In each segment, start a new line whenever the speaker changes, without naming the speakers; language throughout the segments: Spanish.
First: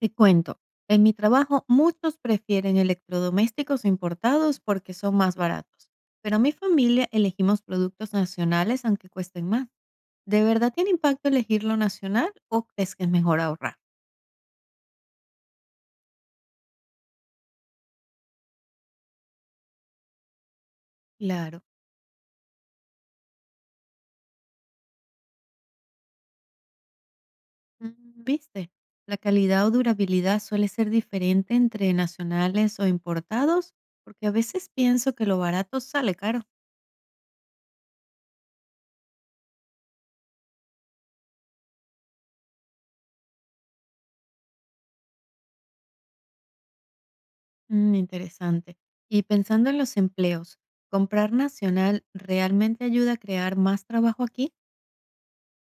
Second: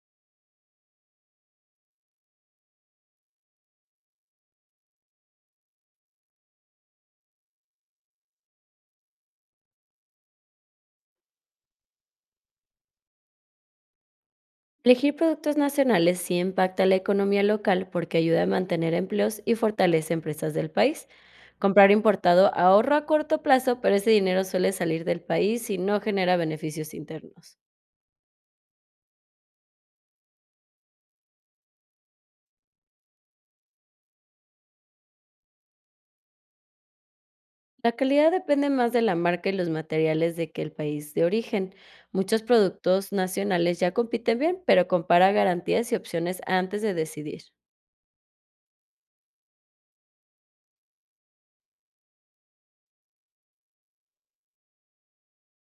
Te cuento, en mi trabajo muchos prefieren electrodomésticos importados porque son más baratos, pero mi familia elegimos productos nacionales aunque cuesten más. ¿De verdad tiene impacto elegir lo nacional o crees que es mejor ahorrar?
Elegir productos nacionales sí impacta la economía local porque ayuda a mantener empleos y fortalece empresas del país.
Claro.
Comprar importado ahorra a corto plazo, pero ese dinero suele salir del país y no genera beneficios internos.
Mm, ¿viste? La calidad o durabilidad suele ser diferente entre nacionales o importados porque a veces pienso que lo barato sale caro.
La calidad depende más de la marca y los materiales de que el país de origen. Muchos productos nacionales ya compiten bien, pero compara garantías y opciones antes de decidir.
Mm, interesante. Y pensando en los empleos, ¿comprar nacional realmente ayuda a crear más trabajo aquí?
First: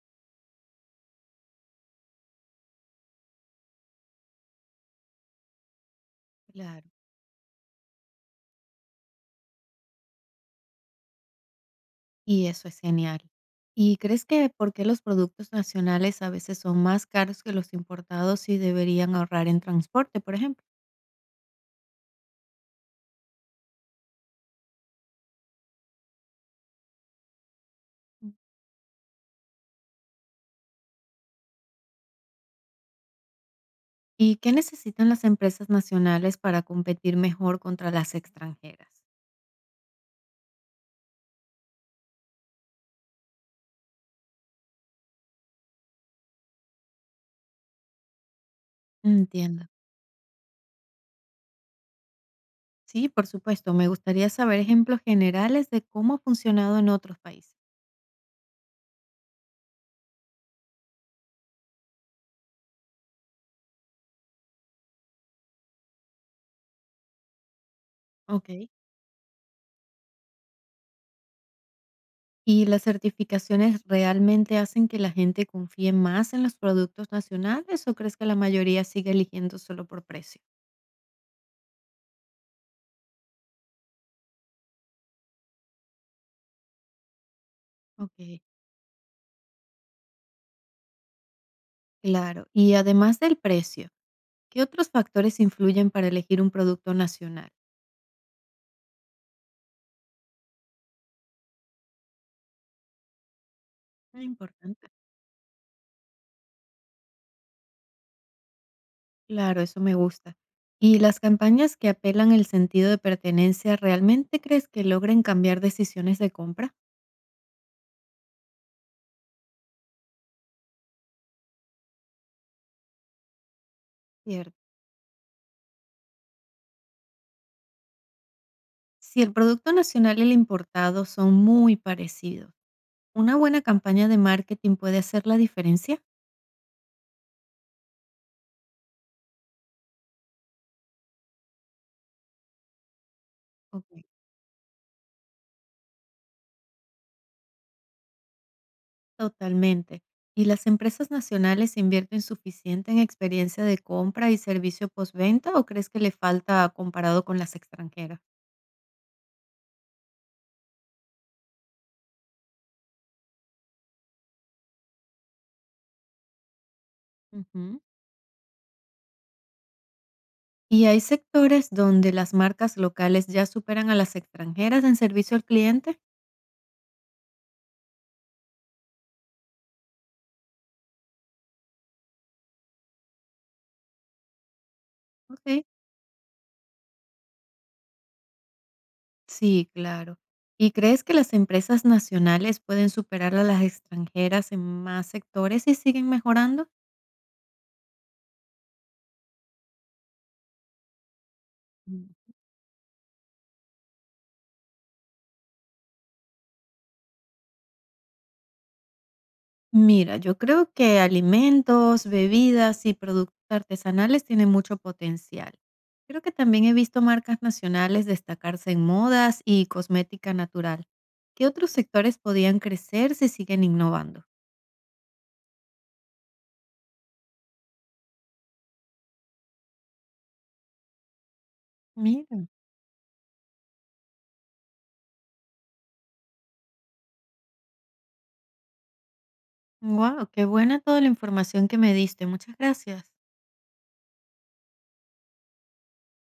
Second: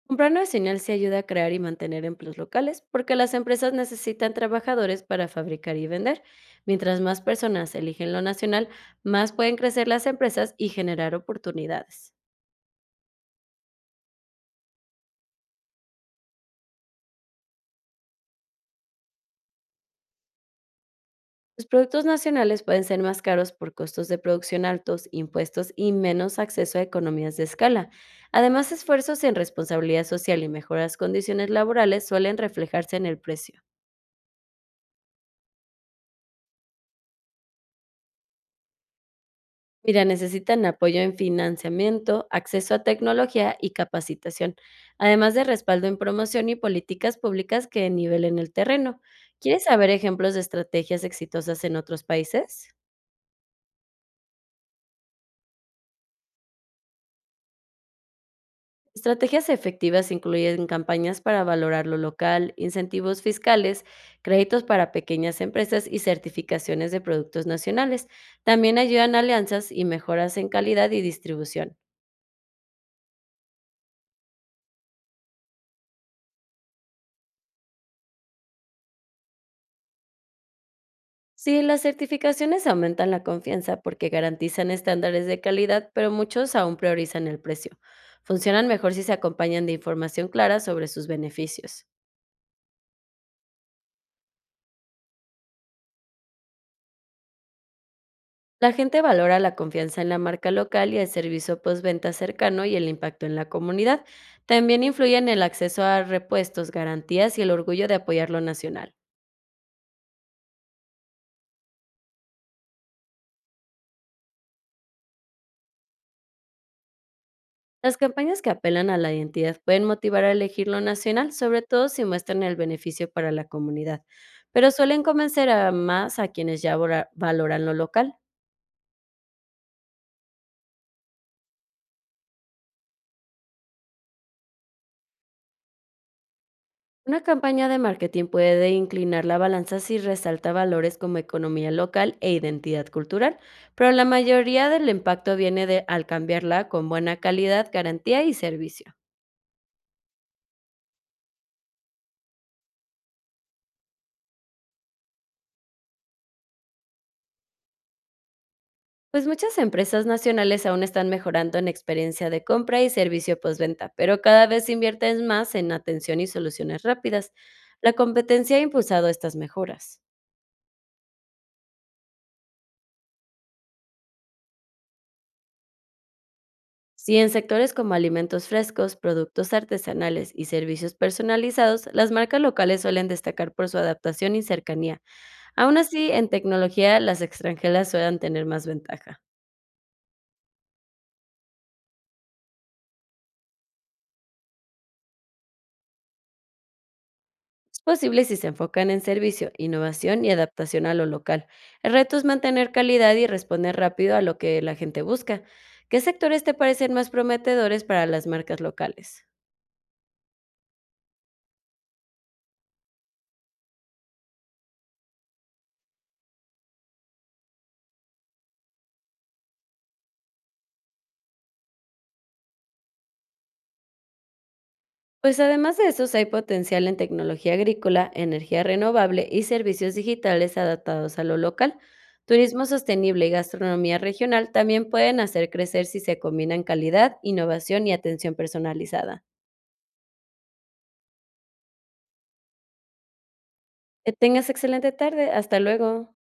Comprar nueva señal sí ayuda a crear y mantener empleos locales, porque las empresas necesitan trabajadores para fabricar y vender.
Claro.
Mientras más personas eligen lo nacional, más pueden crecer las empresas y generar oportunidades.
Y eso es genial. ¿Y crees que por qué los productos nacionales a veces son más caros que los importados y deberían ahorrar en transporte, por ejemplo?
Los productos nacionales pueden ser más caros por costos de producción altos, impuestos y menos acceso a economías de escala. Además, esfuerzos en responsabilidad social y mejoras condiciones laborales suelen reflejarse en el precio.
¿Y qué necesitan las empresas nacionales para competir mejor contra las extranjeras?
Mira, necesitan apoyo en financiamiento, acceso a tecnología y capacitación, además de respaldo en promoción y políticas públicas que nivelen el terreno.
Entiendo.
¿Quieres saber ejemplos de estrategias exitosas en otros países?
Sí, por supuesto. Me gustaría saber ejemplos generales de cómo ha funcionado en otros países.
Estrategias efectivas incluyen campañas para valorar lo local, incentivos fiscales, créditos para pequeñas empresas y certificaciones de productos nacionales.
Ok.
También ayudan a alianzas y mejoras en calidad y distribución.
¿Y las certificaciones realmente hacen que la gente confíe más en los productos nacionales o crees que la mayoría sigue eligiendo solo por precio?
Sí, las certificaciones aumentan la confianza porque garantizan estándares de calidad, pero muchos aún priorizan el precio.
Ok,
Funcionan mejor si se acompañan de información clara sobre sus beneficios.
claro. Y además del precio, ¿qué otros factores influyen para elegir un producto nacional?
La gente valora la confianza en la marca local y el servicio postventa cercano y el impacto en la comunidad.
Ah,
También
importante.
influyen el acceso a repuestos, garantías y el orgullo de apoyar lo nacional.
Claro, eso me gusta. ¿Y las campañas que apelan el sentido de pertenencia realmente crees que logren cambiar decisiones de compra?
Las campañas que apelan a la identidad pueden motivar a elegir lo nacional, sobre todo si muestran el beneficio para la comunidad,
Cierto.
pero suelen convencer a más a quienes ya valoran lo local.
Si el producto nacional y el importado son muy parecidos, una buena campaña de marketing puede hacer la diferencia.
Una campaña de marketing puede inclinar la balanza si resalta valores como economía local e identidad cultural,
Ok.
pero la mayoría del impacto viene de al cambiarla con buena calidad, garantía y servicio.
Totalmente. ¿Y las empresas nacionales invierten suficiente en experiencia de compra y servicio postventa o crees que le falta comparado con las extranjeras?
Pues muchas empresas nacionales aún están mejorando en experiencia de compra y servicio postventa, pero cada vez invierten más en atención y soluciones rápidas.
Ujú.
La competencia ha impulsado estas mejoras.
¿Y hay sectores donde las marcas locales ya superan a las extranjeras en servicio al cliente?
Si en sectores como alimentos frescos, productos artesanales y servicios personalizados, las marcas locales suelen destacar por su adaptación y cercanía.
Ok.
Aún así, en tecnología, las extranjeras suelen tener más ventaja.
Sí, claro. ¿Y crees que las empresas nacionales pueden superar a las extranjeras en más sectores y siguen mejorando?
Es posible si se enfocan en servicio, innovación y adaptación a lo local. El reto es mantener calidad y responder rápido a lo que la gente busca. ¿Qué sectores te parecen más prometedores para las marcas locales?
Mira, yo creo que alimentos, bebidas y productos artesanales tienen mucho potencial. Creo que también he visto marcas nacionales destacarse en modas y cosmética natural. ¿Qué otros sectores podían crecer si siguen innovando?
Pues además de esos hay potencial en tecnología agrícola, energía renovable y servicios digitales adaptados a lo local.
Mira.
Turismo sostenible y gastronomía regional también pueden hacer crecer si se combinan calidad, innovación y atención personalizada.
Wow, qué buena toda la información que me diste. Muchas gracias.
Que tengas excelente tarde. Hasta luego.